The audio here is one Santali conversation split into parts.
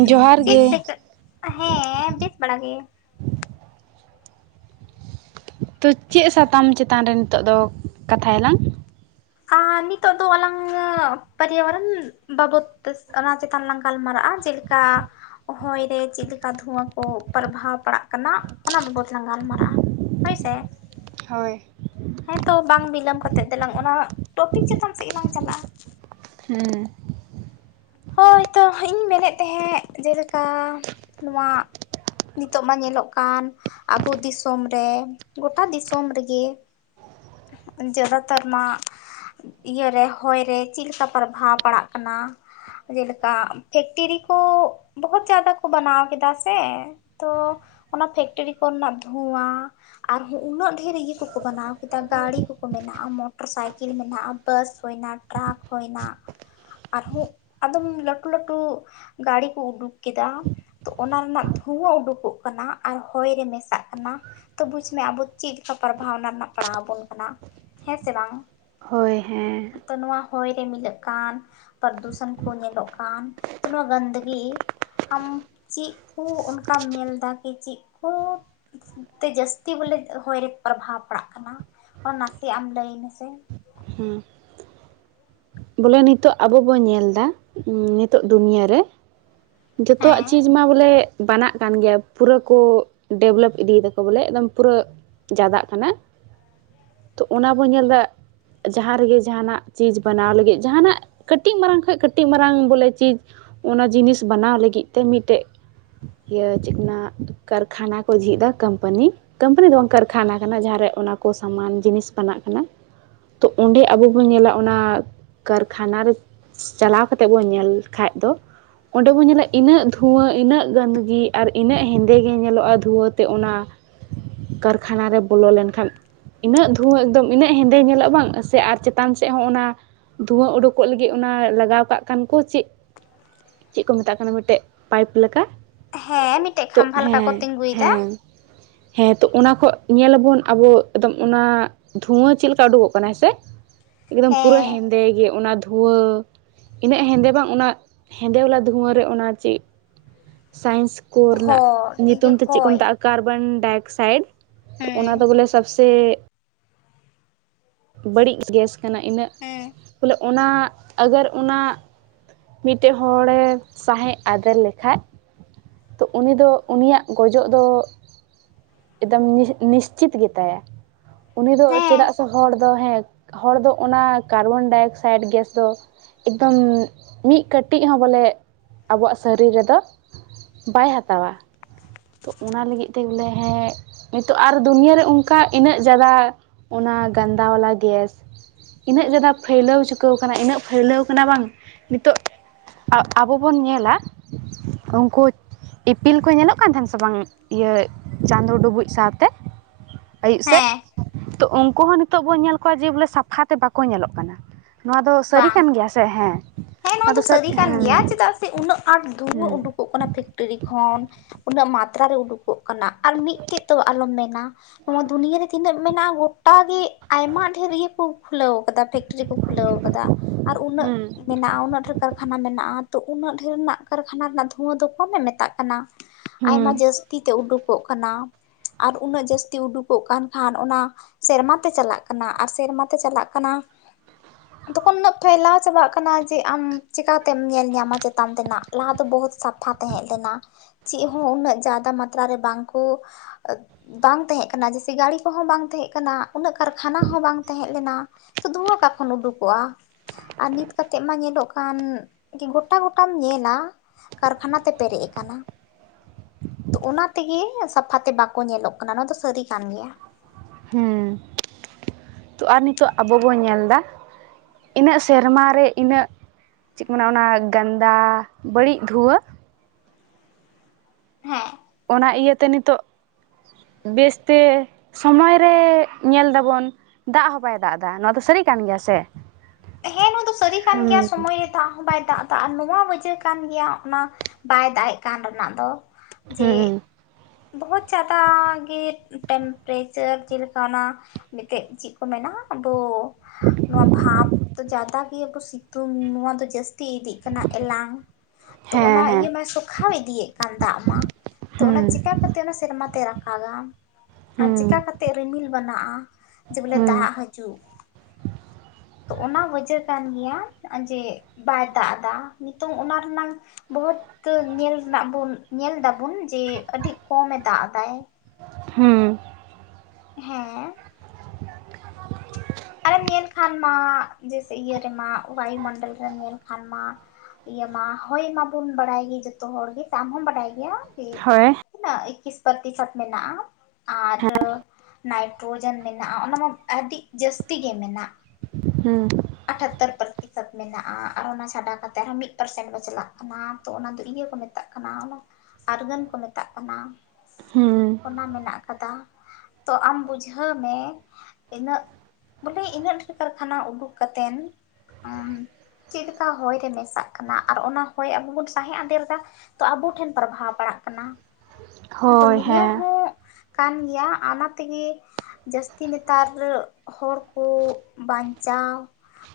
ᱡᱚᱦᱟᱨ ᱜᱮ ᱦᱮᱸ ᱵᱮᱥ ᱵᱟᱲᱟ ᱜᱮ, ᱛᱚ ᱪᱮᱫ ᱥᱟᱛᱟᱢ ᱪᱮᱛᱟᱱ ᱨᱮ ᱱᱤᱛᱚᱜ ᱫᱚ, ᱠᱟᱛᱷᱟᱭ ᱟᱞᱟᱝ? ᱟᱨ ᱱᱤᱛ ᱫᱚ ᱚᱞᱟᱚᱝ ᱯᱚᱨᱭᱟᱵᱚᱨᱚᱱ ᱵᱟᱵᱚᱛ ᱛᱮᱥ ᱚᱱᱟ ᱪᱮᱛᱟᱱ ᱞᱟᱝ ᱜᱟᱞᱢᱟᱨᱟᱜᱼᱟ, ᱪᱮᱞᱮᱠᱟ ᱦᱚᱭ ᱨᱮ ᱪᱮᱫᱞᱮᱠᱟ ᱫᱷᱩᱣᱟᱹ ᱠᱚ ᱯᱟᱨᱵᱷᱟ ᱯᱟᱲᱟᱜ ᱠᱟᱱᱟ, ᱚᱱᱟ ᱵᱟᱵᱚᱫ ᱞᱟᱝ ᱜᱟᱞᱢᱟᱨᱟᱜᱼᱟ᱾ ᱦᱳᱭ ᱥᱮ, ᱦᱳᱭ, ᱛᱚ ᱵᱟᱝ ᱵᱤᱞᱚᱢ ᱠᱟᱛᱮᱫ ᱫᱮᱞᱟᱝ, ᱚᱱᱟ ᱴᱚᱯᱤᱠ ᱪᱮᱛᱟᱱ ᱥᱮᱫ ᱜᱮᱞᱟᱝ ᱪᱟᱞᱟᱜᱼᱟ᱾ ᱦᱩᱸ, ᱦᱳᱭᱛᱚ ᱤᱧ ᱢᱮᱱᱮᱫ ᱛᱮᱦᱮᱸᱫ ᱡᱮᱞᱮᱠᱟ ᱱᱚᱣᱟ, ᱱᱤᱛᱚᱜ ᱢᱟ ᱧᱮᱞᱚᱜ ᱠᱟᱱ ᱟᱵᱚ ᱫᱤᱥᱚᱢ ᱨᱮ, ᱜᱳᱴᱟ ᱫᱤᱥᱚᱢ ᱨᱮᱜᱤ ᱡᱟᱫᱟ ᱛᱟᱨ ᱢᱟ ᱤᱭᱟᱹ ᱨᱮ ᱦᱚᱭ ᱨᱮ ᱪᱤᱫᱞᱮᱠᱟ ᱯᱨᱚᱵᱷᱟᱵᱽ ᱯᱟᱲᱟᱜ ᱠᱟᱱᱟ? ᱡᱮᱞᱮᱠᱟ ᱯᱷᱮᱠᱴᱮᱨᱤ ᱠᱚ ᱵᱚᱦᱚᱛ ᱡᱟᱫᱟ ᱠᱚ ᱵᱟᱱᱟᱣ ᱠᱮᱫᱟ ᱥᱮ, ᱛᱚ ᱚᱱᱟ ᱯᱷᱮᱠᱴᱮᱨᱤ ᱠᱚᱨᱮᱱᱟᱜ ᱫᱷᱩᱣᱟ, ᱟᱨᱦᱚᱸ ᱩᱱᱟᱹᱜ ᱰᱷᱮᱨ ᱤᱭᱟᱹ ᱠᱩᱠᱚ ᱵᱟᱱᱟᱣ ᱠᱮᱫᱟ, ᱜᱟᱹᱲᱤ ᱠᱩᱠᱚ ᱢᱮᱱᱟᱜᱼᱟ ᱢᱚᱴᱚᱨ ᱥᱟᱭᱠᱮᱞ ᱢᱮᱱᱟᱜᱼᱟ, ᱵᱟᱥ ᱦᱩᱭᱱᱟ ᱴᱮᱨᱟᱠ ᱦᱩᱭᱱᱟ ᱟᱨᱦᱚᱸ ᱟᱫᱚᱢ ᱞᱟᱹᱴᱩ ᱞᱟᱹᱴᱩ ᱜᱟᱲᱤ ᱠᱩ ᱩᱰᱩᱠ ᱠᱮᱫᱟ, ᱛᱚ ᱚᱱᱟ ᱨᱮᱱᱟᱜ ᱫᱷᱩᱣᱟᱹ ᱩᱰᱩᱠᱚᱜ ᱠᱟᱱᱟ, ᱟᱨ ᱦᱚᱭ ᱨᱮ ᱢᱮᱥᱟᱜ ᱠᱟᱱᱟ᱾ ᱛᱚ ᱵᱩᱡ ᱢᱮ ᱟᱵᱚ ᱪᱤᱫ ᱞᱮᱠᱟ ᱯᱟᱨᱵᱷᱟᱣᱱᱟ ᱚᱱᱟ ᱱᱟᱜ ᱯᱚᱲᱟᱣ ᱵᱚᱱ ᱠᱟᱱᱟ ᱦᱮᱸ ᱥᱮ ᱵᱟᱝ? ᱦᱳᱭ ᱦᱮᱸ, ᱛᱚ ᱱᱚᱣᱟ ᱦᱚᱭ ᱨᱮ ᱢᱤᱞᱟᱹᱜ ᱠᱟᱱ, ᱯᱚᱨᱫᱩᱥᱟᱹᱱ ᱠᱚ ᱧᱮᱞᱚᱜ ᱠᱟᱱ, ᱛᱚ ᱱᱚᱣᱟ ᱜᱟᱱᱫᱤᱜᱤ ᱟᱢ ᱪᱤᱜ ᱠᱩ ᱚᱱᱠᱟᱢ ᱧᱮᱞ ᱫᱟ ᱠᱤ, ᱪᱤᱜ ᱠᱩ ᱛᱮ ᱡᱟᱹᱥᱛᱤ ᱵᱚᱞᱮ ᱦᱚᱭ ᱨᱮ ᱯᱨᱵᱷᱟᱵᱽ ᱯᱟᱲᱟᱜ ᱠᱟᱱᱟ? ᱚᱱᱟ ᱱᱟᱥᱮ ᱟᱢ ᱞᱟᱹᱭ ᱢᱮᱥᱮ᱾ ᱦᱮᱸ, ᱵᱚᱞᱮ ᱱᱤᱛᱚᱜ ᱟᱵᱚ ᱵᱩᱱ ᱧᱮᱞ ᱫᱟ, ᱱᱤᱛᱚᱜ ᱫᱩᱱᱤᱭᱟᱹ ᱨᱮ, ᱡᱷᱚᱛᱚᱣᱟᱜ ᱦᱮᱸ ᱪᱤᱡ ᱢᱟ ᱵᱚᱞᱮ ᱵᱟᱱᱟᱜ ᱠᱟᱱ ᱜᱮᱭᱟ, ᱯᱩᱨᱟᱹ ᱠᱩ ᱰᱮᱵᱷᱞᱚᱯ ᱤᱫᱤ ᱫᱟᱠᱚ ᱵᱚᱞᱮ ᱮᱠᱫᱚᱢ ᱯᱩᱨᱟᱹ ᱡᱟᱫᱟᱜ ᱠᱟᱱᱟ, ᱛᱚ ᱚᱱᱟ ᱵᱚᱱ ᱧᱮᱞ ᱫᱟ, ᱡᱟᱦᱟᱸ ᱨᱮᱜᱮ ᱡᱟᱦᱟᱸᱱᱟᱜ ᱪᱤᱡ ᱵᱟᱱᱟᱣ ᱞᱟ ᱜᱮᱜ ᱡᱟᱦᱟᱱᱟᱜ, ᱠᱟᱹᱴᱤᱡ ᱢᱟᱨᱟᱝ ᱠᱷᱚᱡ ᱠᱟᱹᱴᱤᱡ ᱢᱟᱨᱟᱝ ᱵᱚᱞᱮ ᱪᱤᱪ ᱚᱱᱟ ᱡᱤᱱᱤᱥ ᱵᱟᱱᱟᱣ ᱞᱟᱹᱜᱤᱫ ᱛᱮ ᱢᱤᱫᱴᱮᱛ ᱤᱭᱟᱹ ᱪᱮᱜ ᱠᱚ ᱢᱮᱱᱟ ᱠᱟᱨᱠᱷᱟᱱᱟ ᱠᱚ ᱡᱷᱤᱡ ᱫᱟ ᱠᱟᱹᱢᱯᱟᱹᱱᱤ᱾ ᱠᱟᱹᱢᱯᱟᱹᱱᱤ ᱫᱚ ᱵᱟᱝ ᱠᱟᱨᱠᱷᱟᱱᱟ ᱠᱟᱱᱟ ᱡᱟᱦᱟᱸᱨᱮ ᱚᱱᱟ ᱠᱩ ᱥᱟᱢᱟᱱ ᱡᱤᱱᱤᱥ ᱵᱟᱱᱟᱜ ᱠᱟᱱᱟ᱾ ᱛᱚ ᱚᱸᱰᱮ ᱟᱵᱚ ᱵᱚᱱ ᱧᱮᱞᱟ ᱚᱱᱟ ᱠᱟᱨᱠᱷᱟᱱᱟ ᱨᱮ ᱪᱟᱞᱟᱣ ᱠᱟᱛᱮᱜ ᱵᱚᱱ ᱧᱮᱞ ᱠᱷᱟᱡ ᱫᱚ ᱚᱸᱰᱮ ᱵᱚᱱ ᱧᱮᱞᱮᱜ ᱤᱱᱟᱹᱜ ᱫᱷᱩᱣᱟᱹ ᱤᱱᱟᱹᱜ ᱜᱟᱹᱱ ᱫᱟᱹᱜᱤ ᱟᱨ ᱤᱱᱟᱹᱜ ᱦᱮᱸᱫᱮ ᱜᱮ ᱧᱮᱞᱚᱜᱼᱟ ᱫᱷᱩᱣᱟᱹ ᱛᱮ ᱚᱱᱟ ᱠᱟᱨᱠᱷᱟᱱᱟ ᱨᱮ ᱵᱚᱞᱚ ᱞᱮᱱᱠᱷᱟᱱ ᱤᱱᱟᱹᱜ ᱫᱷᱩᱣᱟᱹ ᱮᱠᱫᱚᱢ ᱤᱱᱟᱹᱜ ᱦᱮᱸᱫᱮ ᱧᱮᱞᱚᱜ ᱵᱟᱝ ᱥᱮ ᱟᱨ ᱪᱮᱛᱟᱱ ᱥᱮᱜ ᱦᱚᱸ ᱚᱱᱟ ᱫᱷᱩᱣᱟᱹ ᱩᱰᱩᱠᱚᱜ ᱞᱟᱹᱜᱤᱫ ᱚᱱᱟ ᱞᱟᱜᱟᱣ ᱠᱟᱜ ᱠᱷᱟᱱ ᱠᱩ ᱪᱮᱫ? ᱪᱮᱫ ᱠᱚ ᱢᱮᱛᱟᱜ ᱠᱟᱱᱟ ᱢᱮᱴᱮᱜ ᱯᱟᱭᱤᱯ ᱞᱮᱠᱟ᱾ ᱦᱮᱸ ᱢᱤᱫᱴᱮᱱ ᱛᱚ ᱠᱷᱟᱢᱵᱷᱟ ᱞᱮᱠᱟ ᱠᱚ ᱦᱮᱸ ᱛᱤᱧᱜᱩᱭᱫᱟ᱾ ᱦᱮᱸ ᱦᱮᱸ ᱛᱚ ᱚᱱᱟ ᱠᱷᱚᱜ ᱧᱮᱞ ᱟᱵᱚᱱ ᱟᱵᱚ ᱮᱠᱫᱚᱢ ᱚᱱᱟ ᱫᱷᱩᱣᱟᱹ ᱪᱮᱜ ᱞᱮᱠᱟ ᱩᱰᱩᱠᱚᱜ ᱠᱟᱱᱟ ᱦᱮᱸ ᱥᱮ ᱮᱠᱫᱚᱢ ᱯᱩᱨᱟᱹ ᱦᱮᱸ ᱦᱮᱸᱫᱮ ᱜᱮ ᱚᱱᱟ ᱫᱷᱩᱭᱟᱹ᱾ ᱤᱱᱟᱹᱜ ᱦᱮᱸᱫᱮ ᱵᱟᱝ ᱩᱱᱟᱹᱜ ᱦᱮᱸᱫᱮ ᱵᱟᱞᱟ ᱫᱷᱩᱣᱟᱹᱨᱮ ᱚᱱᱟ ᱪᱮᱜ ᱥᱟᱭᱮᱱᱥ᱾ ᱠᱚ ᱦᱚ ᱨᱮᱱᱟᱜ ᱤᱭᱟᱹ ᱧᱩᱛᱩᱢ ᱛᱮ ᱪᱮᱫ ᱠᱚ ᱦᱚᱭ ᱢᱮᱛᱟᱜ ᱠᱟᱨᱵᱚᱱᱰᱟᱭ ᱚᱠᱥᱟᱭᱤᱰ ᱛᱚ ᱚᱱᱟ ᱫᱚ ᱦᱩᱸ ᱵᱚᱞᱮ ᱥᱚᱵᱥᱮ ᱵᱟᱹᱲᱤᱡ ᱜᱮᱥ ᱠᱟᱱᱟ ᱤᱱᱟᱹᱜ ᱦᱩᱸ ᱵᱚᱞᱮ ᱚᱱᱟ ᱟᱜᱚᱨ ᱚᱱᱟ ᱢᱤᱫᱴᱮᱱ ᱦᱚᱲᱮ ᱥᱟᱸᱦᱮᱫ ᱟᱫᱮᱨ ᱞᱮᱠᱷᱟ ᱛᱚ ᱩᱱᱤ ᱫᱚ ᱩᱱᱤᱭᱟᱜ ᱜᱚᱡᱚᱜ ᱫᱚ ᱮᱠᱫᱚᱢ ᱱᱤᱥᱪᱤᱛ ᱜᱮᱛᱟᱭᱟ ᱩᱱᱤ ᱫᱚ ᱦᱮᱸ ᱪᱮᱫᱟᱜ ᱥᱮ ᱦᱚᱲ ᱫᱚ ᱦᱮᱸ ᱦᱚᱲ ᱫᱚ ᱚᱱᱟ ᱠᱟᱨᱵᱚᱱᱰᱟᱭ ᱚᱠᱥᱟᱭᱤᱰ ᱜᱮᱥ ᱫᱚ ᱮᱠᱫᱚᱢ ᱢᱤᱫ ᱠᱟᱹᱴᱤᱡ ᱦᱚᱸ ᱵᱚᱞᱮ ᱟᱵᱣᱟᱜ ᱥᱚᱨᱤᱨ ᱨᱮᱫᱚ ᱵᱟᱭ ᱦᱟᱛᱟᱣᱟ᱾ ᱛᱚ ᱚᱱᱟ ᱞᱟᱹᱜᱤᱫ ᱛᱮ ᱵᱚᱞᱮ ᱦᱮᱸ ᱦᱮᱸ ᱱᱤᱛᱚᱜ ᱟᱨ ᱫᱩᱱᱤᱭᱟᱹᱨᱮ ᱚᱱᱠᱟ ᱤᱱᱟᱹᱜ ᱡᱟᱫᱟ ᱚᱱᱟ ᱜᱟᱱᱫᱟ ᱵᱟᱞᱟ ᱜᱮᱥ᱾ ᱤᱱᱟᱹᱜ ᱯᱷᱟᱹᱭᱞᱟᱹᱣ ᱪᱩᱠᱟᱹᱣ ᱠᱟᱱᱟ ᱤᱱᱟᱹᱜ ᱯᱷᱟᱹᱭᱞᱟᱹᱣ ᱠᱟᱱᱟ ᱵᱟᱝ ᱱᱤᱛᱚᱜ ᱟᱵᱚ ᱵᱚᱱ ᱧᱮᱞᱟ ᱩᱱᱠᱩ ᱤᱯᱤᱞ ᱠᱚ ᱧᱮᱞᱚᱜ ᱠᱟᱱ ᱛᱟᱦᱮᱱ ᱥᱮ ᱥᱮ ᱵᱟᱝ ᱤᱭᱟᱹ ᱪᱟᱸᱫᱳ ᱰᱩᱵᱩᱡ ᱥᱟᱶᱛᱮ ᱟᱹᱭᱩᱵ ᱥᱮᱫ ᱦᱮᱸ ᱛᱚ ᱩᱱᱠᱩ ᱦᱚᱸ ᱱᱤᱛᱚᱜ ᱵᱚᱱ ᱧᱮᱞ ᱠᱚᱣᱟ ᱡᱮ ᱵᱚᱞᱮ ᱥᱟᱯᱷᱟ ᱛᱮ ᱵᱟᱠᱚ ᱧᱮᱞᱚᱜ ᱠᱟᱱᱟ ᱱᱚᱣᱟ ᱫᱚ ᱥᱟᱹᱨᱤ ᱵᱟᱝ ᱠᱟᱱ ᱜᱮᱭᱟ? ᱛᱟᱦᱮᱸ ᱦᱮᱸ᱾ ᱦᱮᱸ ᱱᱚᱣᱟ ᱫᱚ ᱥᱟᱹᱨᱤ ᱠᱟᱱ ᱜᱮᱭᱟ ᱪᱮᱫᱟᱜ ᱥᱮ ᱩᱱᱟᱹᱜ ᱟᱸᱴ ᱫᱩᱲᱟᱹ ᱦᱮᱸ ᱩᱰᱩᱠᱚᱜ ᱠᱟᱱᱟ ᱯᱷᱮᱠᱴᱨᱤ ᱠᱷᱚᱱ ᱩᱱᱟᱹᱜ ᱢᱟᱛᱨᱟ ᱨᱮ ᱩᱰᱩᱠᱚᱜ ᱠᱟᱱᱟ ᱟᱨ ᱢᱤᱫᱴᱮᱡ ᱫᱚ ᱟᱞᱚᱢ ᱢᱮᱱᱟ ᱱᱚᱣᱟ ᱫᱩᱱᱤᱭᱟᱹ ᱨᱮ ᱛᱤᱱᱟᱹᱜ ᱢᱮᱱᱟᱜᱼᱟ ᱜᱚᱴᱟ ᱜᱮ ᱟᱭᱢᱟ ᱰᱷᱮᱨ ᱤᱭᱟᱹ ᱠᱚ ᱠᱷᱩᱞᱟᱹᱣ ᱟᱠᱟᱫᱟ ᱯᱷᱮᱠᱴᱨᱤ ᱠᱚ ᱠᱷᱩᱞᱟᱹᱣ ᱟᱠᱟᱫᱟ ᱟᱨ ᱩᱱᱟᱹᱜ ᱦᱮᱸ ᱢᱮᱱᱟᱜᱼᱟ ᱩᱱᱟᱹᱜ ᱰᱷᱮᱨ ᱠᱟᱨᱠᱷᱟᱱᱟ ᱢᱮᱱᱟᱜᱼᱟ ᱛᱚ ᱩᱱᱟᱹᱜ ᱰᱷᱮᱨ ᱨᱮᱱᱟᱜ ᱠᱟᱨᱠᱷᱟᱱᱟ ᱨᱮᱱᱟᱜ ᱫᱷᱩᱣᱟᱹ ᱫᱚ ᱠᱚᱢᱮ ᱢᱮᱛᱟᱜ ᱠᱟᱱᱟ᱾ ᱦᱮᱸ ᱟᱭᱢᱟ ᱡᱟᱹᱥᱛᱤ ᱛᱮ ᱩᱰᱩᱠᱚᱜ ᱠᱟᱱᱟ᱾ ᱟᱨ ᱩᱱᱟᱹᱜ ᱡᱟᱹᱥᱛᱤ ᱩᱰᱩᱠᱚᱜ ᱠᱟᱱ ᱠᱷᱟᱱ ᱚᱱᱟ ᱥᱮᱨᱢᱟ ᱛᱮ ᱪᱟᱞᱟᱜ ᱠᱟᱱᱟ ᱟᱨ ᱥᱮᱨᱢᱟ ᱛᱮ ᱪᱟᱞᱟᱜ ᱠᱟᱱᱟ ᱛᱚᱠᱷᱚᱱ ᱩᱱᱟᱹᱜ ᱯᱷᱟᱭᱞᱟᱣ ᱪᱟᱵᱟᱜ ᱠᱟᱱᱟ᱾ ᱠᱟᱱᱟ ᱡᱮ ᱟᱢ ᱪᱤᱠᱠᱟᱛᱮᱢ ᱧᱮᱞ ᱧᱟᱢᱟ ᱪᱮᱛᱟᱱ ᱛᱮᱱᱟᱜ ᱞᱟᱦᱟ ᱫᱚ ᱵᱚᱦᱩᱛ ᱥᱟᱯᱷᱟ ᱛᱟᱦᱮᱸ ᱞᱮᱱᱟ᱾ ᱪᱮᱫ ᱦᱚᱸ ᱩᱱᱟᱹᱜ ᱡᱟᱫᱟ ᱢᱟᱛᱨᱟ ᱨᱮ ᱵᱟᱝ ᱠᱚ ᱵᱟᱝ ᱛᱟᱦᱮᱸ ᱠᱟᱱᱟ ᱡᱮ ᱥᱮ ᱜᱟᱹᱲᱤ ᱠᱚ ᱦᱚᱸ ᱵᱟᱝ ᱛᱟᱦᱮᱸ ᱠᱟᱱᱟ᱾ ᱩᱱᱟᱹᱜ ᱠᱟᱨᱠᱷᱟᱱᱟ ᱦᱚᱸ ᱵᱟᱝ ᱛᱟᱦᱮᱸ ᱞᱮᱱᱟ ᱛᱚ ᱫᱷᱩᱦᱟᱹᱠᱟ ᱠᱷᱚᱱ ᱩᱰᱩᱠᱚᱜᱼᱟ ᱟᱨ ᱱᱤᱛ ᱠᱟᱛᱮᱫ ᱢᱟ ᱧᱮᱞᱚᱜ ᱠᱟᱱ ᱡᱮ ᱜᱚᱴᱟ ᱜᱚᱴᱟᱢ ᱧᱮᱞᱟ᱾ ᱠᱟᱨᱠᱷᱟᱱᱟ ᱛᱮ ᱯᱮᱨᱮᱡ ᱟᱠᱟᱱᱟ᱾ ᱛᱚ ᱚᱱᱟ ᱛᱮᱜᱮ ᱥᱟᱯᱷᱟᱛᱮ ᱵᱟᱠᱚ ᱧᱮᱞᱚᱜ ᱠᱟᱱᱟ ᱱᱚᱣᱟ ᱫᱚ ᱥᱟᱹᱨᱤ ᱠᱟᱱ ᱜᱮᱭᱟ᱾ ᱦᱩᱸ ᱛᱚ ᱟᱨ ᱱᱤᱛᱚᱜ ᱟᱵᱚ ᱵᱚᱱ ᱧᱮᱞᱫᱟ᱾ ᱤᱱᱟᱹᱜ ᱥᱮᱨᱢᱟᱨ ᱨᱮ ᱤᱱᱟᱹᱜ ᱪᱮᱫ ᱠᱚ ᱢᱮᱱᱟ ᱚᱱᱟ ᱜᱟᱱᱫᱟ ᱵᱟᱹᱲᱤᱡ ᱫᱷᱩᱣᱟᱹ ᱦᱮᱸ ᱚᱱᱟ ᱤᱭᱟᱹᱛᱮ ᱱᱤᱛᱚᱜ ᱵᱮᱥᱛᱮ ᱥᱚᱢᱚᱭ ᱨᱮ ᱧᱮᱞ ᱫᱟᱵᱚᱱ ᱫᱟᱜ ᱦᱚᱸ ᱵᱟᱭ ᱫᱟᱜ ᱮᱫᱟ ᱱᱚᱣᱟ ᱫᱚ ᱥᱟᱹᱨᱤ ᱠᱟᱱ ᱜᱮᱭᱟ ᱥᱮ᱾ ᱦᱮᱸ ᱱᱚᱣᱟ ᱫᱚ ᱥᱟᱹᱨᱤ ᱠᱟᱱ ᱜᱮᱭᱟ ᱦᱮᱸ ᱥᱚᱢᱚᱭ ᱨᱮ ᱫᱟᱜ ᱦᱚᱸ ᱵᱟᱭ ᱫᱟᱜ ᱮᱫᱟ ᱟᱨ ᱱᱚᱣᱟ ᱵᱩᱡᱮ ᱠᱟᱱ ᱜᱮᱭᱟ ᱚᱱᱟ ᱵᱟᱭ ᱫᱟᱜ ᱮᱜ ᱠᱟᱱ ᱨᱮᱱᱟᱜ ᱫᱚ᱾ ᱡᱮ ᱦᱮᱸ ᱵᱚᱦᱩᱛ ᱡᱟᱫᱟ ᱜᱮ ᱴᱮᱢᱯᱟᱨᱪᱟᱨ ᱪᱮ ᱞᱮᱠᱷᱟ ᱚᱱᱟ ᱢᱤᱫᱴᱮᱡ ᱪᱮᱫ ᱠᱚ ᱢᱮᱱᱟ ᱟᱵᱚ ᱱᱚᱣᱟ ᱵᱷᱟᱵᱽ ᱫᱚ ᱡᱟᱫᱟ ᱜᱮ ᱟᱵᱚ ᱥᱤᱛᱩᱝ ᱱᱚᱣᱟ ᱫᱚ ᱡᱟᱹᱥᱼᱼ ᱛᱤ ᱤᱫᱤᱜ ᱠᱟᱱᱟ ᱮᱞᱟᱝ ᱛᱚ ᱚᱱᱟ ᱦᱮᱸ ᱤᱭᱟᱹ ᱦᱮᱸ ᱢᱟ ᱥᱚ ᱠᱷᱟᱣ ᱤᱫᱤᱭᱮᱫ ᱠᱟᱱ ᱫᱟᱜ ᱢᱟ ᱛᱚ ᱚᱱᱟ ᱦᱮᱸ ᱪᱤᱠᱟ ᱠᱟᱛᱮ ᱚᱱᱟ ᱥᱮᱨᱢᱟ ᱛᱮ ᱨᱟᱠᱟᱟᱜ ᱟᱨ ᱦᱮᱸ ᱪᱤᱠᱟ ᱠᱟᱛᱮ ᱨᱤᱢᱤᱞ ᱵᱮᱱᱟᱜᱼᱟ ᱡᱮ ᱵᱚᱞᱮ ᱦᱮᱸ ᱫᱟᱜ ᱦᱤᱡᱩᱜ ᱛᱚ ᱚᱱᱟ ᱵᱩᱡᱟᱹ ᱠᱟᱱ ᱜᱮᱭᱟ ᱡᱮ ᱵᱟᱭ ᱫᱟᱜ ᱮᱫᱟ ᱱᱤᱛᱚᱝ ᱚᱱᱟ ᱨᱮᱱᱟᱝ ᱵᱚᱦᱩᱛ ᱧᱮᱞ ᱨᱮᱱᱟᱜ ᱵᱩᱱ ᱧᱮᱞ ᱫᱟᱵᱩᱱ ᱡᱮ ᱟᱹᱰᱤ ᱠᱚᱢᱮ ᱫᱟᱜ ᱮᱫᱟᱭ ᱾ ᱦᱩᱸ ᱦᱮᱸ ᱟᱨᱮᱢ ᱧᱮᱞ ᱠᱷᱟᱱ ᱢᱟ ᱡᱮᱭᱥᱮ ᱤᱭᱟᱹ ᱨᱮᱢᱟ ᱵᱟᱭᱳ ᱢᱚᱱᱰᱚᱞ ᱨᱮᱢ ᱧᱮᱞ ᱠᱷᱟᱱ ᱢᱟ ᱤᱭᱟᱹ ᱢᱟ ᱦᱳᱭ ᱢᱟᱵᱚᱱ ᱵᱟᱲᱟᱭ ᱜᱮ ᱡᱚᱛᱚ ᱦᱚᱲ ᱜᱮ ᱟᱢ ᱦᱚᱢ ᱵᱟᱰᱟᱭ ᱜᱮᱭᱟ ᱡᱮ ᱦᱳᱭ ᱛᱤᱱᱟᱹᱜ ᱮᱠᱤᱥ ᱯᱚᱛᱤᱥᱚᱛ ᱢᱮᱱᱟᱜ-ᱟ ᱟᱨ ᱦᱮᱸ ᱱᱟᱭᱴᱨᱳᱚᱡᱮᱱ ᱢᱮᱱᱟᱜ-ᱟ ᱚᱱᱟᱢᱟ ᱟᱹᱰᱤ ᱡᱟᱹᱥᱛᱤ ᱜᱮ ᱢᱮᱱᱟᱜ ᱾ ᱦᱩᱸ ᱟᱴᱟᱛᱚᱨ ᱯᱨᱛᱤᱠ [inaudible] ᱢᱮᱱᱟᱜ-ᱟ ᱟᱨ ᱚᱱᱟ ᱪᱷᱟᱰᱟ ᱠᱟᱛᱮ ᱟᱨᱦᱚᱸ ᱢᱤᱫ ᱯᱟᱨᱥᱮᱱ ᱵᱟᱪᱞᱟᱜ ᱠᱟᱱᱟ ᱛᱚ ᱚᱱᱟ ᱫᱚ ᱤᱭᱟᱹ ᱠᱚ ᱢᱮᱛᱟᱜ ᱠᱟᱱᱟ ᱾ ᱟᱨᱜᱟᱹᱱ ᱠᱚ ᱢᱮᱛᱟᱜ ᱠᱟᱱᱟ ᱦᱩᱸ ᱚᱱᱟ ᱢᱮᱱᱟᱜ ᱠᱟᱫᱟ ᱾ ᱛᱚ ᱟᱢ ᱵᱩᱡᱷᱟᱹᱣ ᱢᱮ ᱤᱱᱟᱹᱜ ᱵᱚᱞᱮ ᱤᱱᱟᱹᱜ ᱰᱷᱮᱨ ᱠᱟᱨᱠᱷᱟᱱᱟ ᱩᱰᱩᱠ ᱠᱟᱛᱮᱱ [inaudible] ᱪᱮᱫ ᱞᱮᱠᱟ ᱦᱚᱭ ᱨᱮ ᱢᱮᱥᱟᱜ ᱠᱟᱱᱟ ᱟᱨ ᱚᱱᱟ ᱦᱚᱭ ᱟᱵᱚ ᱵᱚᱱ ᱥᱟᱦᱮᱸᱫ ᱟᱫᱮᱨ ᱮᱫᱟ ᱾ ᱛᱚ ᱟᱵᱚ ᱴᱷᱮᱱ ᱯᱨᱚᱵᱷᱟᱣ ᱯᱟᱲᱟᱜ ᱠᱟᱱᱟ ᱛᱚ ᱦᱳᱭ ᱱᱤᱭᱟᱹ ᱦᱮᱸ ᱦᱚᱸ ᱠᱟᱱ ᱜᱮᱭᱟ ᱚᱱᱟ ᱛᱮᱜᱮ ᱡᱟᱹᱥᱛᱤ ᱱᱮᱛᱟᱨ ᱦᱚᱲ ᱠᱩ ᱵᱟᱧᱪᱟᱣ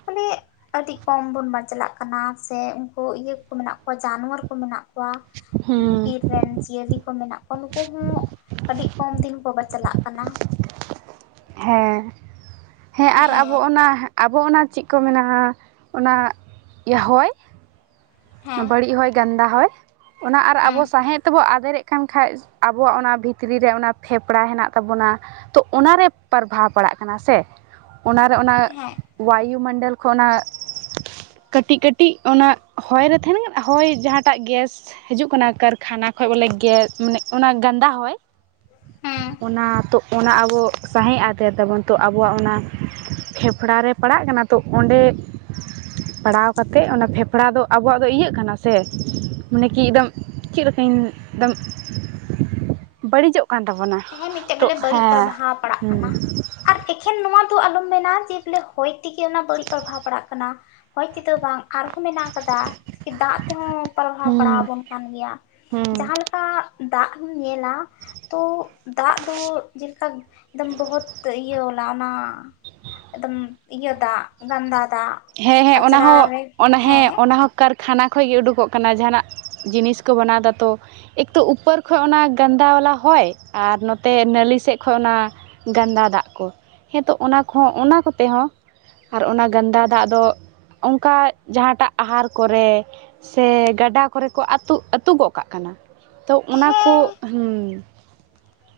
ᱠᱷᱟᱞᱤ ᱟᱹᱰᱤ ᱠᱚᱢ ᱵᱚᱱ ᱵᱟᱪᱞᱟᱜ ᱠᱟᱱᱟ ᱥᱮ ᱩᱱᱠᱩ ᱤᱭᱟᱹ ᱠᱚ ᱢᱮᱱᱟᱜ ᱠᱚᱣᱟ ᱡᱟᱱᱣᱟᱨ ᱠᱚ ᱢᱮᱱᱟᱜ ᱠᱚᱣᱟ ᱾ ᱦᱩᱸ ᱵᱤᱨ ᱨᱮᱱ ᱡᱤᱭᱟᱹᱞᱤ ᱠᱚ ᱢᱮᱱᱟᱜ ᱠᱚᱣᱟ ᱱᱩᱠᱩ ᱦᱚᱸ ᱟᱹᱰᱤ ᱠᱚᱢ ᱫᱤᱱ ᱠᱚ ᱵᱟᱪᱞᱟᱜ ᱠᱟᱱᱟ ᱾ ᱦᱮᱸ ᱦᱮᱸ ᱟᱨ ᱟᱵᱚ ᱚᱱᱟ ᱟᱵᱚ ᱚᱱᱟ ᱪᱮᱫ ᱠᱚ ᱢᱮᱱᱟ ᱚᱱᱟ ᱤᱭᱟᱹ ᱦᱚᱭ ᱦᱮᱸ ᱵᱟᱹᱲᱤᱡ ᱦᱚᱭ ᱜᱟᱱᱫᱟ ᱦᱚᱭ ᱚᱱᱟ ᱟᱨ ᱟᱵᱚ ᱦᱮᱸ ᱥᱟᱦᱮᱫ ᱛᱮᱵᱚ ᱟᱫᱮᱨᱮᱜ ᱠᱟᱱ ᱠᱷᱟᱡ ᱟᱵᱚᱣᱟᱜ ᱚᱱᱟ ᱵᱷᱤᱛᱨᱤ ᱨᱮ ᱚᱱᱟ ᱯᱷᱮᱯᱲᱟ ᱦᱮᱱᱟᱜ ᱛᱟᱵᱚᱱᱟ ᱾ ᱛᱚ ᱚᱱᱟ ᱨᱮ ᱯᱟᱨᱵᱷᱟᱵᱽ ᱯᱟᱲᱟᱜ ᱠᱟᱱᱟ ᱥᱮ ᱚᱱᱟ ᱨᱮ ᱚᱱᱟ ᱦᱮᱸ ᱵᱟᱭᱩ ᱢᱚᱱᱰᱚᱞ ᱠᱷᱚᱱᱟᱜ ᱠᱟᱹᱴᱤᱡ ᱠᱟᱹᱴᱤᱡ ᱚᱱᱟ ᱦᱚᱭ ᱨᱮ ᱛᱟᱦᱮᱱ ᱦᱚᱭ ᱡᱟᱦᱟᱸᱴᱟᱜ ᱜᱮᱥ? ᱦᱤᱡᱩᱜ ᱠᱟᱱᱟ ᱠᱟᱨᱠᱷᱟᱱᱟ ᱠᱷᱚᱡ ᱵᱚᱞᱮ ᱜᱮ ᱢᱟᱱᱮ ᱚᱱᱟ ᱜᱟᱱᱫᱟ ᱦᱚᱭ ᱦᱮᱸ ᱚᱱᱟ ᱛᱚ ᱚᱱᱟ ᱟᱵᱚ ᱥᱟᱦᱮᱫ ᱟᱫᱮᱨ ᱛᱟᱵᱚᱱ ᱛᱚ ᱟᱵᱚᱣᱟᱜ ᱚᱱᱟ ᱯᱷᱮᱯᱷᱲᱟ ᱨᱮ ᱯᱟᱲᱟᱜ ᱠᱟᱱᱟ ᱛᱚ ᱚᱸᱰᱮ ᱯᱟᱲᱟᱣ ᱠᱟᱛᱮᱫ ᱚᱱᱟ ᱯᱷᱮᱯᱲᱟ ᱫᱚ ᱟᱵᱚᱣᱟᱜ ᱫᱚ ᱤᱭᱟᱹᱜ ᱠᱟᱱᱟ ᱥᱮ ᱢᱟᱱᱮ ᱠᱤ ᱮᱠᱫᱚᱢ ᱪᱮᱫ ᱞᱮᱠᱟᱧ ᱮᱠᱫᱚᱢ ᱵᱟᱹᱲᱤᱡᱚᱜ ᱠᱟᱱ ᱛᱟᱵᱚᱱᱟ ᱦᱮᱸ ᱢᱤᱫᱴᱮᱡ ᱛᱚ ᱵᱚᱞᱮ ᱵᱟᱹᱲᱤᱡ ᱦᱮᱸ ᱯᱨᱚᱵᱷᱟᱵᱽ ᱯᱟᱲᱟᱜ ᱦᱩᱸ ᱠᱟᱱᱟ ᱟᱨ ᱮᱠᱷᱮᱱ ᱱᱚᱣᱟ ᱫᱚ ᱟᱞᱚᱢ ᱢᱮᱱᱟ ᱡᱮ ᱵᱚᱞᱮ ᱦᱚᱭ ᱛᱮᱜᱮ ᱚᱱᱟ ᱵᱟᱹᱲᱤᱡ ᱯᱨᱚᱵᱷᱟᱣ ᱯᱟᱲᱟᱜ ᱠᱟᱱᱟ ᱾ ᱦᱚᱭ ᱛᱮᱫᱚ ᱵᱟᱝ ᱟᱨᱦᱚᱸ ᱢᱮᱱᱟᱜ ᱟᱠᱟᱫᱟ ᱫᱟᱜ ᱛᱮᱦᱚᱸ ᱦᱮᱸ ᱯᱚᱨᱵᱷᱟᱣ ᱯᱟᱲᱟᱣ ᱦᱮᱸ ᱟᱵᱚᱱ ᱠᱟᱱ ᱜᱮᱭᱟ ᱡᱟᱦᱟᱸ ᱞᱮᱠᱟ ᱫᱟᱜ ᱦᱚᱢ ᱧᱮᱞᱟ ᱛᱚ ᱫᱟᱜ ᱫᱚ ᱡᱮᱞᱮᱠᱟ ᱮᱠᱫᱚᱢ ᱵᱚᱦᱚᱛ ᱤᱭᱟᱹ ᱚᱱᱟ ᱚᱱᱟ ᱮᱫᱚᱢ ᱤᱭᱟᱹ ᱫᱟᱜ ᱜᱟᱱᱫᱟ ᱫᱟᱜ ᱦᱮᱸ ᱦᱮᱸ ᱚᱱᱟ ᱠᱟᱪᱲᱟ ᱦᱚᱸ ᱨᱮ ᱚᱱᱟ ᱦᱮᱸ ᱚᱱᱟ ᱦᱚᱸ ᱠᱟᱨᱠᱷᱟᱱᱟ ᱠᱷᱚᱡ ᱜᱮ ᱩᱰᱩᱠᱚᱜ ᱠᱟᱱᱟ ᱡᱟᱦᱟᱱᱟᱜ ᱡᱤᱱᱤᱥ ᱠᱚ ᱵᱮᱱᱟᱣ ᱫᱟ ᱛᱚ ᱾ ᱮᱠ ᱛᱚ ᱩᱯᱚᱨ ᱠᱷᱚᱡ ᱚᱱᱟ ᱜᱟᱱᱫᱟ ᱵᱟᱞᱟ ᱦᱚᱭ ᱟᱨ ᱱᱚᱛᱮ ᱱᱟᱹᱞᱤ ᱥᱮᱫ ᱠᱷᱚᱡ ᱚᱱᱟ ᱜᱟᱱᱫᱟ ᱫᱟᱜ ᱠᱚ ᱦᱮᱸ ᱛᱚ ᱚᱱᱟ ᱠᱚᱦᱚᱸ ᱚᱱᱟ ᱠᱚᱛᱮ ᱦᱚᱸ ᱟᱨ ᱚᱱᱟ ᱜᱟᱱᱫᱟ ᱫᱟᱜ ᱫᱚ ᱚᱱᱠᱟ ᱡᱟᱦᱟᱴᱟᱜ ᱟᱦᱟᱨ ᱠᱚᱨᱮ ᱥᱮ ᱜᱟᱰᱟ ᱠᱚᱨᱮ ᱠᱚ ᱟᱹᱛᱩ ᱟᱹᱛᱩ ᱜᱚᱜ ᱠᱟᱜ ᱠᱟᱱᱟ ᱛᱚ ᱚᱱᱟ ᱠᱚ ᱦᱩᱸ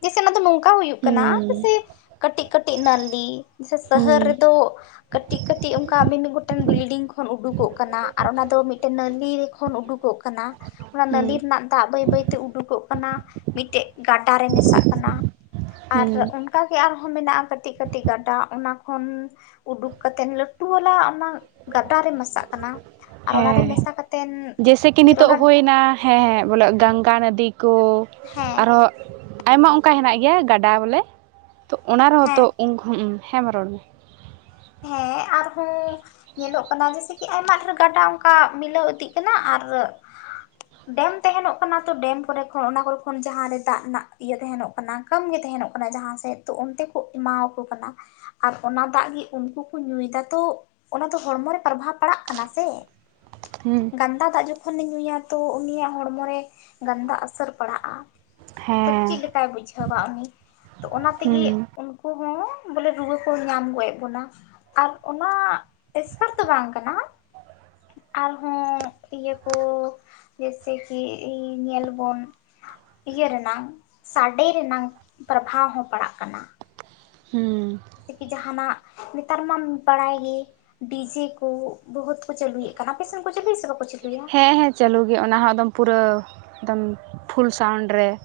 ᱡᱮᱥᱮ ᱚᱱᱟ ᱫᱚ ᱱᱚᱝᱠᱟ ᱦᱩᱭᱩᱜ ᱠᱟᱱᱟ ᱦᱩᱸ ᱡᱮᱥᱮ ᱠᱟᱴᱤᱡ ᱠᱟᱴᱤᱡ ᱱᱟᱞᱤ ᱥᱚᱦᱚᱨ ᱦᱩᱸ ᱨᱮᱫᱚ ᱠᱟᱴᱤᱡ ᱠᱟᱴᱤᱡ ᱚᱱᱠᱟ ᱢᱤ-ᱢᱤᱫ ᱜᱚᱴᱮᱱ ᱵᱤᱞᱰᱤᱝ ᱠᱚ ᱠᱷᱚᱱ ᱩᱰᱩᱠᱚᱜ ᱠᱟᱱᱟ ᱟᱨ ᱚᱱᱟ ᱫᱚ ᱢᱤᱫᱴᱮᱱ ᱱᱟᱹᱞᱤ ᱠᱷᱚᱱ ᱩᱰᱩᱠᱚᱜ ᱠᱟᱱᱟ ᱾ ᱚᱱᱟ ᱦᱩᱸ ᱱᱟᱞᱤ ᱨᱮᱱᱟᱜ ᱫᱟᱜ ᱵᱟᱹᱭ ᱵᱟᱹᱭ ᱛᱮ ᱩᱰᱩᱠᱚᱜ ᱠᱟᱱᱟ ᱢᱤᱫᱴᱮᱡ ᱜᱟᱰᱟ ᱨᱮ ᱢᱮᱥᱟᱜ ᱠᱟᱱᱟ ᱟᱨ ᱦᱩᱸ ᱚᱱᱠᱟᱜᱮ ᱟᱨᱦᱚᱸ ᱢᱮᱱᱟᱜᱼᱟ ᱠᱟᱹᱴᱤᱡ ᱠᱟᱹᱴᱤᱡ ᱜᱟᱰᱟ ᱚᱱᱟ ᱠᱷᱚᱱ ᱩᱰᱩᱠ ᱠᱟᱛᱮᱫ ᱞᱟᱹᱴᱩ ᱵᱟᱞᱟ ᱚᱱᱟ ᱜᱟᱰᱟ ᱨᱮ ᱢᱮᱥᱟᱜ ᱠᱟᱱᱟ ᱟᱨ ᱚᱱᱟᱨᱮ ᱦᱮᱸ ᱢᱮᱥᱟ ᱠᱟᱛᱮᱱ ᱯᱷᱤᱨ ᱚᱱᱟ ᱦᱮᱸ ᱦᱮᱸ ᱵᱚᱞᱮ ᱜᱟᱝᱜᱟ ᱱᱟᱫᱤ ᱠᱚ ᱦᱮᱸ ᱟᱨᱦᱚᱸ ᱟᱭᱢᱟ ᱚᱱᱠᱟ ᱦᱮᱱᱟᱜ ᱜᱮᱭᱟ ᱜᱟᱰᱟ ᱵᱚᱞᱮ ᱛᱚ ᱚᱱᱟ ᱨᱮᱦᱚᱸ ᱦᱮᱸ ᱛᱚ, ᱦᱮᱸᱢᱟ ᱨᱚᱲ ᱢᱮ ᱦᱮᱸ ᱟᱨᱦᱚᱸ ᱧᱮᱞᱚᱜ ᱠᱟᱱᱟ ᱡᱮᱭᱥᱮ ᱠᱤ ᱟᱭᱢᱟ ᱰᱷᱮᱨ ᱜᱟᱰᱟ ᱚᱱᱠᱟ ᱢᱤᱞᱟᱹᱣ ᱤᱫᱤᱜ ᱠᱟᱱᱟ ᱟᱨ ᱰᱮᱢ ᱛᱟᱦᱮᱱᱚᱜ ᱠᱟᱱᱟ ᱛᱚ ᱰᱮᱢ ᱠᱚᱨᱮ ᱠᱷᱚᱱ ᱚᱱᱟ ᱠᱚᱨᱮ ᱠᱷᱚᱱ ᱡᱟᱦᱟᱸᱨᱮ ᱫᱟᱜ ᱨᱮᱱᱟᱜ ᱤᱭᱟᱹ ᱛᱟᱦᱮᱱᱚᱜ ᱠᱟᱱᱟ ᱠᱟᱱᱟ ᱠᱚᱢ ᱜᱮ ᱛᱟᱦᱮᱱᱚᱜ ᱠᱟᱱᱟ ᱡᱟᱦᱟᱸ ᱥᱮᱫ ᱛᱚ ᱚᱱᱛᱮ ᱠᱚ ᱮᱢᱟᱣᱠᱚ ᱠᱟᱱᱟ ᱟᱨ ᱚᱱᱟ ᱫᱟᱜ ᱜᱮ ᱩᱱᱠᱩ ᱠᱚ ᱧᱩᱭᱮᱫᱟ ᱛᱚ ᱚᱱᱟ ᱫᱚ ᱦᱚᱲᱢᱚ ᱨᱮ ᱯᱨᱚᱵᱷᱟᱵᱽ ᱯᱟᱲᱟᱜ ᱠᱟᱱᱟ ᱥᱮ ᱦᱩᱸ ᱜᱟᱱᱫᱟ ᱫᱟᱜ ᱡᱚᱠᱷᱚᱱᱮ ᱧᱩᱭᱟ ᱛᱚ ᱩᱱᱤᱭᱟᱜ ᱦᱚᱲᱢᱚ ᱨᱮ ᱜᱟᱱᱫᱟ ᱮᱥᱟᱹᱨ ᱯᱟᱲᱟᱜᱼᱟ ᱾ ᱛᱚ ᱦᱮᱸ ᱪᱮᱫ ᱞᱮᱠᱟᱭ ᱵᱩᱡᱷᱟᱹᱣᱟ ᱩᱱᱤ ᱛᱚ ᱚᱱᱟ ᱛᱮᱜᱮ ᱦᱩᱸ [inaudible] ᱵᱚᱞᱮ ᱨᱩᱣᱟᱹ ᱠᱚ ᱧᱟᱢ ᱜᱚᱜ ᱮᱫ ᱵᱚᱱᱟ ᱾ ᱟᱨ ᱚᱱᱟ ᱮᱥᱠᱟᱨ ᱫᱚ ᱵᱟᱝ ᱠᱟᱱᱟ ᱟᱨᱦᱚᱸ ᱤᱭᱟᱹ ᱠᱚ ᱡᱮᱭᱥᱮ ᱠᱤ ᱧᱮᱞ ᱵᱚᱱ ᱤᱭᱟᱹ ᱨᱮᱱᱟᱝ ᱥᱟᱰᱮ ᱨᱮᱱᱟᱝ ᱯᱚᱨᱵᱷᱟᱣ ᱦᱚᱸ ᱯᱟᱲᱟᱜ ᱠᱟᱱᱟ ᱾ ᱦᱮᱸ ᱡᱮᱭᱥᱮ ᱠᱤ ᱡᱟᱦᱟᱱᱟᱜ ᱱᱮᱛᱟᱨ ᱢᱟᱢ ᱵᱟᱲᱟᱭ ᱜᱮ ᱰᱤᱡᱮ ᱠᱚ ᱵᱚᱦᱩᱛ ᱠᱚ ᱪᱟᱹᱞᱩᱭᱮᱫ ᱠᱟᱱᱟ ᱟᱯᱮᱥᱮᱱ ᱠᱚ ᱪᱟᱹᱞᱩᱭᱟ ᱥᱮ ᱵᱟᱠᱚ ᱪᱟᱹᱞᱩᱭᱟ? ᱦᱮᱸ ᱦᱮᱸ ᱪᱟᱹᱞᱩ ᱜᱮ ᱚᱱᱟ ᱦᱚᱸ ᱮᱠᱫᱚᱢ ᱯᱩᱨᱟᱹ ᱮᱠᱫᱚᱢ ᱯᱷᱩᱞ ᱥᱟᱣᱩᱱᱰ ᱨᱮ ᱾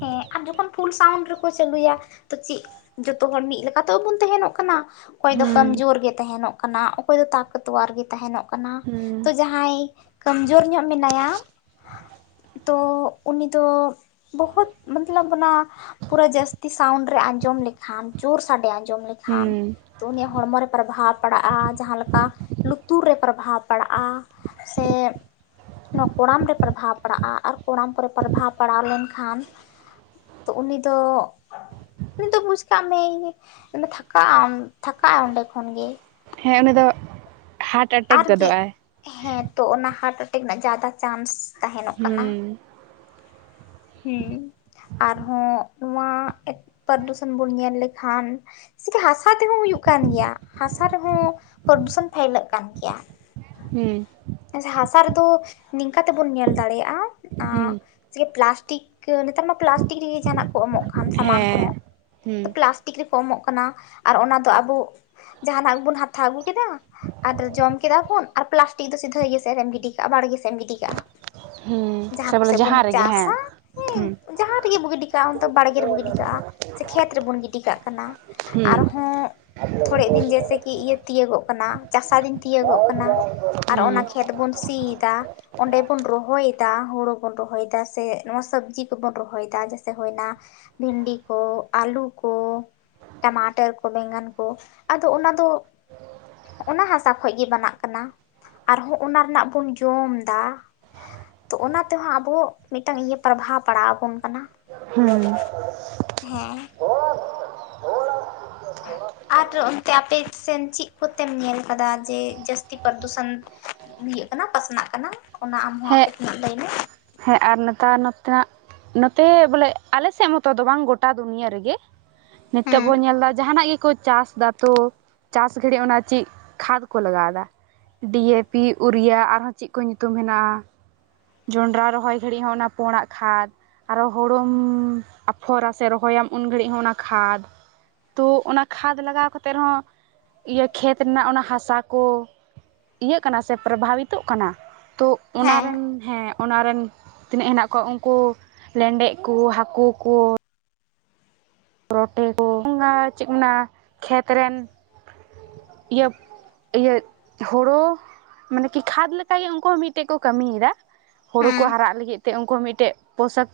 ᱦᱮᱸ ᱟᱨ ᱡᱚᱠᱷᱚᱱ ᱯᱷᱩᱞ ᱥᱟᱣᱩᱱᱰ ᱨᱮᱠᱚ ᱪᱟᱹᱞᱩᱭᱟ ᱛᱚ ᱪᱮᱫ ᱡᱚᱛᱚ ᱦᱚᱲ ᱢᱤᱫ ᱞᱮᱠᱟᱛᱚ ᱵᱟᱵᱚᱱ ᱛᱟᱦᱮᱱᱚᱜ ᱠᱟᱱᱟ ᱾ ᱚᱠᱚᱭ ᱫᱚ ᱠᱚᱢ ᱦᱩᱸ ᱡᱳᱨ ᱜᱮ ᱛᱟᱦᱮᱱᱚᱜ ᱠᱟᱱᱟ ᱚᱠᱚᱭ ᱫᱚ ᱛᱟᱠ ᱛᱣᱟᱨ ᱜᱮ ᱛᱟᱦᱮᱱᱚᱜ ᱠᱟᱱᱟ ᱛᱚ ᱦᱩᱸ ᱡᱟᱸᱦᱟᱭ ᱠᱟᱢᱡᱳᱨ ᱧᱚᱜ ᱢᱮᱱᱟᱭᱟ ᱛᱚ ᱩᱱᱤᱫᱚ ᱵᱚᱦᱩᱛ ᱢᱚᱛᱞᱚᱵ ᱚᱱᱟ ᱯᱩᱨᱟᱹ ᱡᱟᱹᱥᱛᱤ ᱥᱟᱣᱩᱱᱰ ᱨᱮ ᱟᱸᱡᱚᱢ ᱞᱮᱠᱷᱟᱱ ᱡᱳᱨ ᱥᱟᱰᱮ ᱟᱸ ᱡᱚᱢ ᱞᱮᱠᱷᱟᱱ ᱦᱩᱸ ᱛᱚ ᱩᱱᱤᱭᱟᱜ ᱦᱚᱲᱢᱚ ᱨᱮ ᱯᱨᱟᱵᱷᱟᱵᱽ ᱯᱟᱲᱟᱜ-ᱟ ᱡᱟᱦᱟᱸ ᱞᱮᱠᱟ ᱞᱩᱛᱩᱨ ᱨᱮ ᱯᱨᱟᱵᱷᱟᱵᱽ ᱯᱟᱲᱟᱜ-ᱟ, ᱥᱮ ᱚᱱᱟ ᱠᱚᱲᱟᱢ ᱨᱮ ᱯᱟᱨᱵᱷᱟᱣ ᱯᱟᱲᱟᱜ-ᱟ ᱟᱨ ᱠᱚᱲᱟᱢ ᱠᱚᱨᱮ ᱯᱟᱨᱵᱷᱟᱣ ᱯᱟᱲᱟᱣ ᱞᱮᱱ ᱠᱷᱟᱱ ᱛᱚ ᱩᱱᱤ ᱫᱚ ᱩᱱᱤ ᱫᱚ ᱵᱩᱡᱽ ᱠᱟᱜ ᱢᱮ ᱛᱷᱟᱠᱟᱜ ᱟᱢ ᱛᱷᱟᱠᱟᱜ-ᱟᱭ ᱚᱸᱰᱮ ᱠᱷᱚᱱ ᱜᱮ᱾ ᱦᱮᱸ ᱩᱱᱤ ᱫᱚ ᱦᱟᱴ ᱟᱨᱜᱮ ᱦᱮᱸ ᱛᱚ ᱚᱱᱟ ᱦᱟᱨᱴ ᱮᱴᱮᱠ ᱨᱮᱱᱟᱜ ᱡᱟᱫᱟ ᱪᱟᱱᱥ ᱛᱟᱦᱮᱱᱚᱜ ᱠᱟᱱᱟ᱾ ᱦᱩᱸ ᱦᱮᱸ ᱟᱨᱦᱚᱸ ᱱᱚᱣᱟ ᱯᱟᱨᱫᱩᱥᱚᱱ ᱵᱚᱱ ᱧᱮᱞ ᱞᱮᱠᱷᱟᱱ ᱪᱮᱠᱟ ᱦᱟᱥᱟ ᱛᱮᱦᱚᱸ ᱦᱩᱭᱩᱜ ᱠᱟᱱ ᱜᱮᱭᱟ ᱦᱟᱥᱟ ᱨᱮᱦᱚᱸ ᱯᱟᱨᱫᱩᱥᱚᱱ ᱯᱷᱮᱭᱞᱟᱜ ᱠᱟᱱ ᱜᱮᱭᱟ᱾ ᱦᱩᱸ ᱦᱟᱥᱟ ᱨᱮᱫᱚ ᱱᱤᱝᱠᱟ ᱛᱮᱵᱚᱱ ᱧᱮᱞ ᱫᱟᱲᱮᱭᱟᱜ-ᱟ ᱮ ᱦᱩᱸ ᱪᱮ ᱯᱞᱟᱥᱴᱤᱠ ᱱᱮᱛᱟᱨ ᱢᱟ ᱯᱞᱟᱥᱴᱤᱠ ᱨᱮᱜᱮ ᱡᱟᱦᱟᱱᱟᱜ ᱠᱚ ᱮᱢᱚᱜ ᱠᱟᱱ ᱥᱟᱢᱟᱱ ᱦᱮᱸ ᱠᱚᱦᱚᱸ, ᱦᱩᱸ ᱯᱞᱟᱥᱴᱤᱠ ᱨᱮᱠᱚ ᱮᱢᱚᱜ ᱠᱟᱱᱟ ᱟᱨ ᱚᱱᱟ ᱫᱚ ᱟᱵᱚ ᱡᱟᱦᱱᱟᱜ ᱜᱮ ᱵᱩᱱ ᱦᱟᱛᱷᱟᱣ ᱟᱹᱜᱩ ᱠᱮᱫᱟ ᱟᱨ ᱡᱚᱢ ᱠᱮᱫᱟ ᱵᱩᱱ ᱟᱨ ᱯᱞᱟᱥᱴᱤᱠ ᱫᱚ ᱥᱤᱫᱷᱟᱹ ᱤᱭᱟᱹ ᱥᱮᱫ ᱨᱮᱢ ᱜᱤᱰᱤ ᱠᱟᱜ-ᱟ ᱵᱟᱲᱜᱮ ᱥᱮᱫ ᱮᱢ ᱜᱤᱰᱤ ᱠᱟᱜ-ᱟ᱾ ᱦᱩᱸ ᱡᱟᱦᱟᱸ ᱥᱮ ᱵᱚᱞᱮ ᱠᱚᱥᱮᱜ ᱵᱚᱱ ᱨᱮᱜᱮ ᱦᱮᱸ ᱪᱟᱥᱟ ᱦᱩᱸ ᱦᱮᱸ ᱡᱟᱦᱟᱸ ᱨᱮᱜᱮ ᱵᱚ ᱜᱤᱰᱤ ᱠᱟᱜ-ᱟ ᱚᱱᱛᱮ ᱵᱟᱲᱜᱮ ᱨᱮᱵᱚ ᱜᱤᱰᱤ ᱠᱟᱜ-ᱟ ᱥᱮ ᱠᱷᱮᱛ ᱨᱮᱵᱚᱱ ᱜᱤᱰᱤ ᱠᱟᱜ ᱠᱟᱱᱟ᱾ ᱦᱩᱸ ᱟᱨᱦᱚᱸ ᱛᱷᱚᱲᱮ ᱫᱤᱱ ᱡᱮᱭᱥᱮ ᱠᱤ ᱤᱭᱟᱹ ᱛᱤᱭᱳᱜᱚᱜ ᱠᱟᱱᱟ ᱪᱟᱥᱟ ᱫᱤᱱ ᱛᱤᱭᱳᱜᱚᱜ ᱠᱟᱱᱟ ᱟᱨ ᱦᱩᱸ ᱚᱱᱟ ᱠᱷᱮᱛ ᱵᱚᱱ ᱥᱤᱭᱮᱫᱟ, ᱚᱸᱰᱮ ᱵᱚᱱ ᱨᱚᱦᱚᱭᱮᱫᱟ ᱦᱳᱲᱳ ᱵᱚᱱ ᱨᱚᱦᱚᱭᱫᱟ ᱥᱮ ᱱᱚᱣᱟ ᱥᱚᱵᱽᱡᱤ ᱠᱚᱵᱚᱱ ᱨᱚᱦᱚᱭ ᱫᱟ ᱡᱮᱭᱥᱮ ᱦᱳᱭᱱᱟ ᱵᱷᱤᱱᱰᱤ ᱠᱚ ᱟᱹᱞᱩ ᱠᱚ ᱴᱟᱢᱟᱴᱟᱨ ᱠᱚ ᱵᱮᱸᱜᱟᱱ ᱠᱚ ᱟᱫᱚ ᱚᱱᱟ ᱫᱚ ᱚᱱᱟ ᱦᱟᱥᱟ ᱠᱷᱚᱡ ᱜᱮ ᱵᱮᱱᱟᱜ ᱠᱟᱱᱟ᱾ ᱟᱨᱦᱚᱸ ᱚᱱᱟ ᱨᱮᱱᱟᱜ ᱵᱚᱱ ᱡᱚᱢ ᱫᱟ ᱛᱚ ᱚᱱᱟ ᱛᱮᱦᱚᱸ ᱟᱵᱚ ᱢᱤᱜᱴᱟᱝ ᱤᱭᱟᱹ ᱯᱚᱨᱵᱷᱟᱵᱽ ᱯᱟᱲᱟᱣ ᱵᱚᱱ ᱠᱟᱱᱟ᱾ ᱦᱩᱸ ᱦᱮᱸ᱾ ᱟᱨ ᱚᱱᱛᱮ ᱟᱯᱮ ᱥᱮᱱ ᱪᱮᱜ ᱠᱚᱛᱮᱢ ᱧᱮᱞ ᱠᱟᱫᱟ ᱡᱮ ᱡᱟᱹᱥᱛᱤ ᱯᱟᱨᱫᱩᱥᱚᱱ ᱤᱭᱟᱹᱜ ᱠᱟᱱᱟ ᱯᱟᱥᱱᱟᱜ ᱠᱟᱱᱟ ᱚᱱᱟ ᱟᱢᱦᱚᱸ ᱟᱯᱮ ᱦᱮᱸ ᱥᱮᱱᱟᱜ ᱞᱟᱹᱭ ᱢᱮ? ᱦᱮᱸ ᱟᱨ ᱱᱮᱛᱟᱨ ᱱᱚᱛᱮᱱᱟᱜ ᱱᱚᱛᱮ ᱵᱚᱞᱮ ᱟᱞᱮᱥᱮᱫ ᱢᱚᱛᱚ ᱫᱚ ᱵᱟᱝ ᱜᱚᱴᱟ ᱫᱩᱱᱤᱭᱟᱹᱟᱹ ᱨᱮᱜᱮ, ᱱᱤᱛᱳᱜ ᱦᱮᱸ ᱵᱚᱱ ᱧᱮᱞᱫᱟ ᱡᱟᱦᱱᱟᱜ ᱜᱮ ᱠᱚ ᱪᱟᱥ ᱫᱟ ᱛᱚ ᱪᱟᱥ ᱜᱷᱟᱹᱲᱤᱡ ᱚᱱᱟ ᱪᱮᱜ ᱠᱷᱟᱫᱽ ᱠᱚ ᱞᱟᱜᱟᱣᱫᱟ, ᱰᱤᱭᱮ ᱯᱤ, ᱩᱨᱤᱭᱟ ᱟᱨᱦᱚᱸ ᱪᱮᱜ ᱠᱚ ᱧᱩᱛᱩᱢ ᱦᱮᱱᱟᱜ-ᱟ ᱡᱚᱱᱰᱨᱟ ᱨᱚᱦᱚᱭ ᱜᱷᱟᱹᱲᱤᱡ ᱦᱚᱸ ᱚᱱᱟ ᱯᱳᱲᱟᱜ ᱠᱷᱟᱫᱽ ᱟᱨᱚ ᱦᱩᱲᱩᱢ ᱟᱯᱷᱚᱨᱟ ᱥᱮ ᱨᱚᱦᱚᱭᱟᱢ ᱩᱱ ᱜᱷᱟᱹᱲᱤᱡ ᱦᱚᱸ ᱚᱱᱟ ᱠᱷᱟᱫᱽ ᱛᱩ ᱚᱱᱟ ᱠᱷᱟᱫᱽ ᱞᱟᱜᱟᱣ ᱠᱟᱛᱮᱜ ᱨᱮᱦᱚᱸ ᱤᱭᱟᱹ ᱠᱷᱮᱛ ᱨᱮᱱᱟᱜ ᱚᱱᱟ ᱦᱟᱥᱟ ᱠᱚ ᱤᱭᱟᱹᱜ ᱠᱟᱱᱟ ᱥᱮ ᱯᱨᱚᱵᱷᱟᱵᱤᱛᱚᱜ ᱠᱟᱱᱟ ᱛᱚ ᱚᱱᱟ ᱦᱮᱸ ᱨᱮᱱ ᱦᱮᱸ ᱚᱱᱟ ᱨᱮᱱ ᱛᱤᱱᱟᱹᱜ ᱦᱮᱱᱟᱜ ᱠᱚᱣᱟ ᱩᱝᱠᱩ ᱞᱮᱸᱰᱮᱫ ᱠᱩ ᱦᱟᱹᱠᱩ ᱠᱚ ᱨᱚᱴᱮ ᱠᱚ ᱪᱮᱫ ᱠᱚ ᱢᱮᱱᱟ ᱠᱷᱮᱛ ᱨᱮᱱ ᱤᱭᱟᱹ ᱤᱭᱟᱹ ᱦᱳᱲᱳ ᱢᱟᱱᱮ ᱠᱤ ᱠᱷᱟᱫᱽ ᱞᱮᱠᱟᱜᱮ ᱩᱱᱠᱩ ᱦᱚᱸ ᱢᱤᱫᱴᱮᱜ ᱠᱚ ᱠᱟᱹᱢᱤᱭᱮᱫᱟ᱾ ᱦᱳᱲᱳ ᱦᱮᱸ ᱠᱚ ᱦᱟᱨᱟᱜ ᱞᱟᱹᱜᱤᱫ ᱛᱮ ᱩᱝᱠᱩ ᱢᱤᱫ ᱴᱮᱜ ᱯᱳᱥᱟᱠ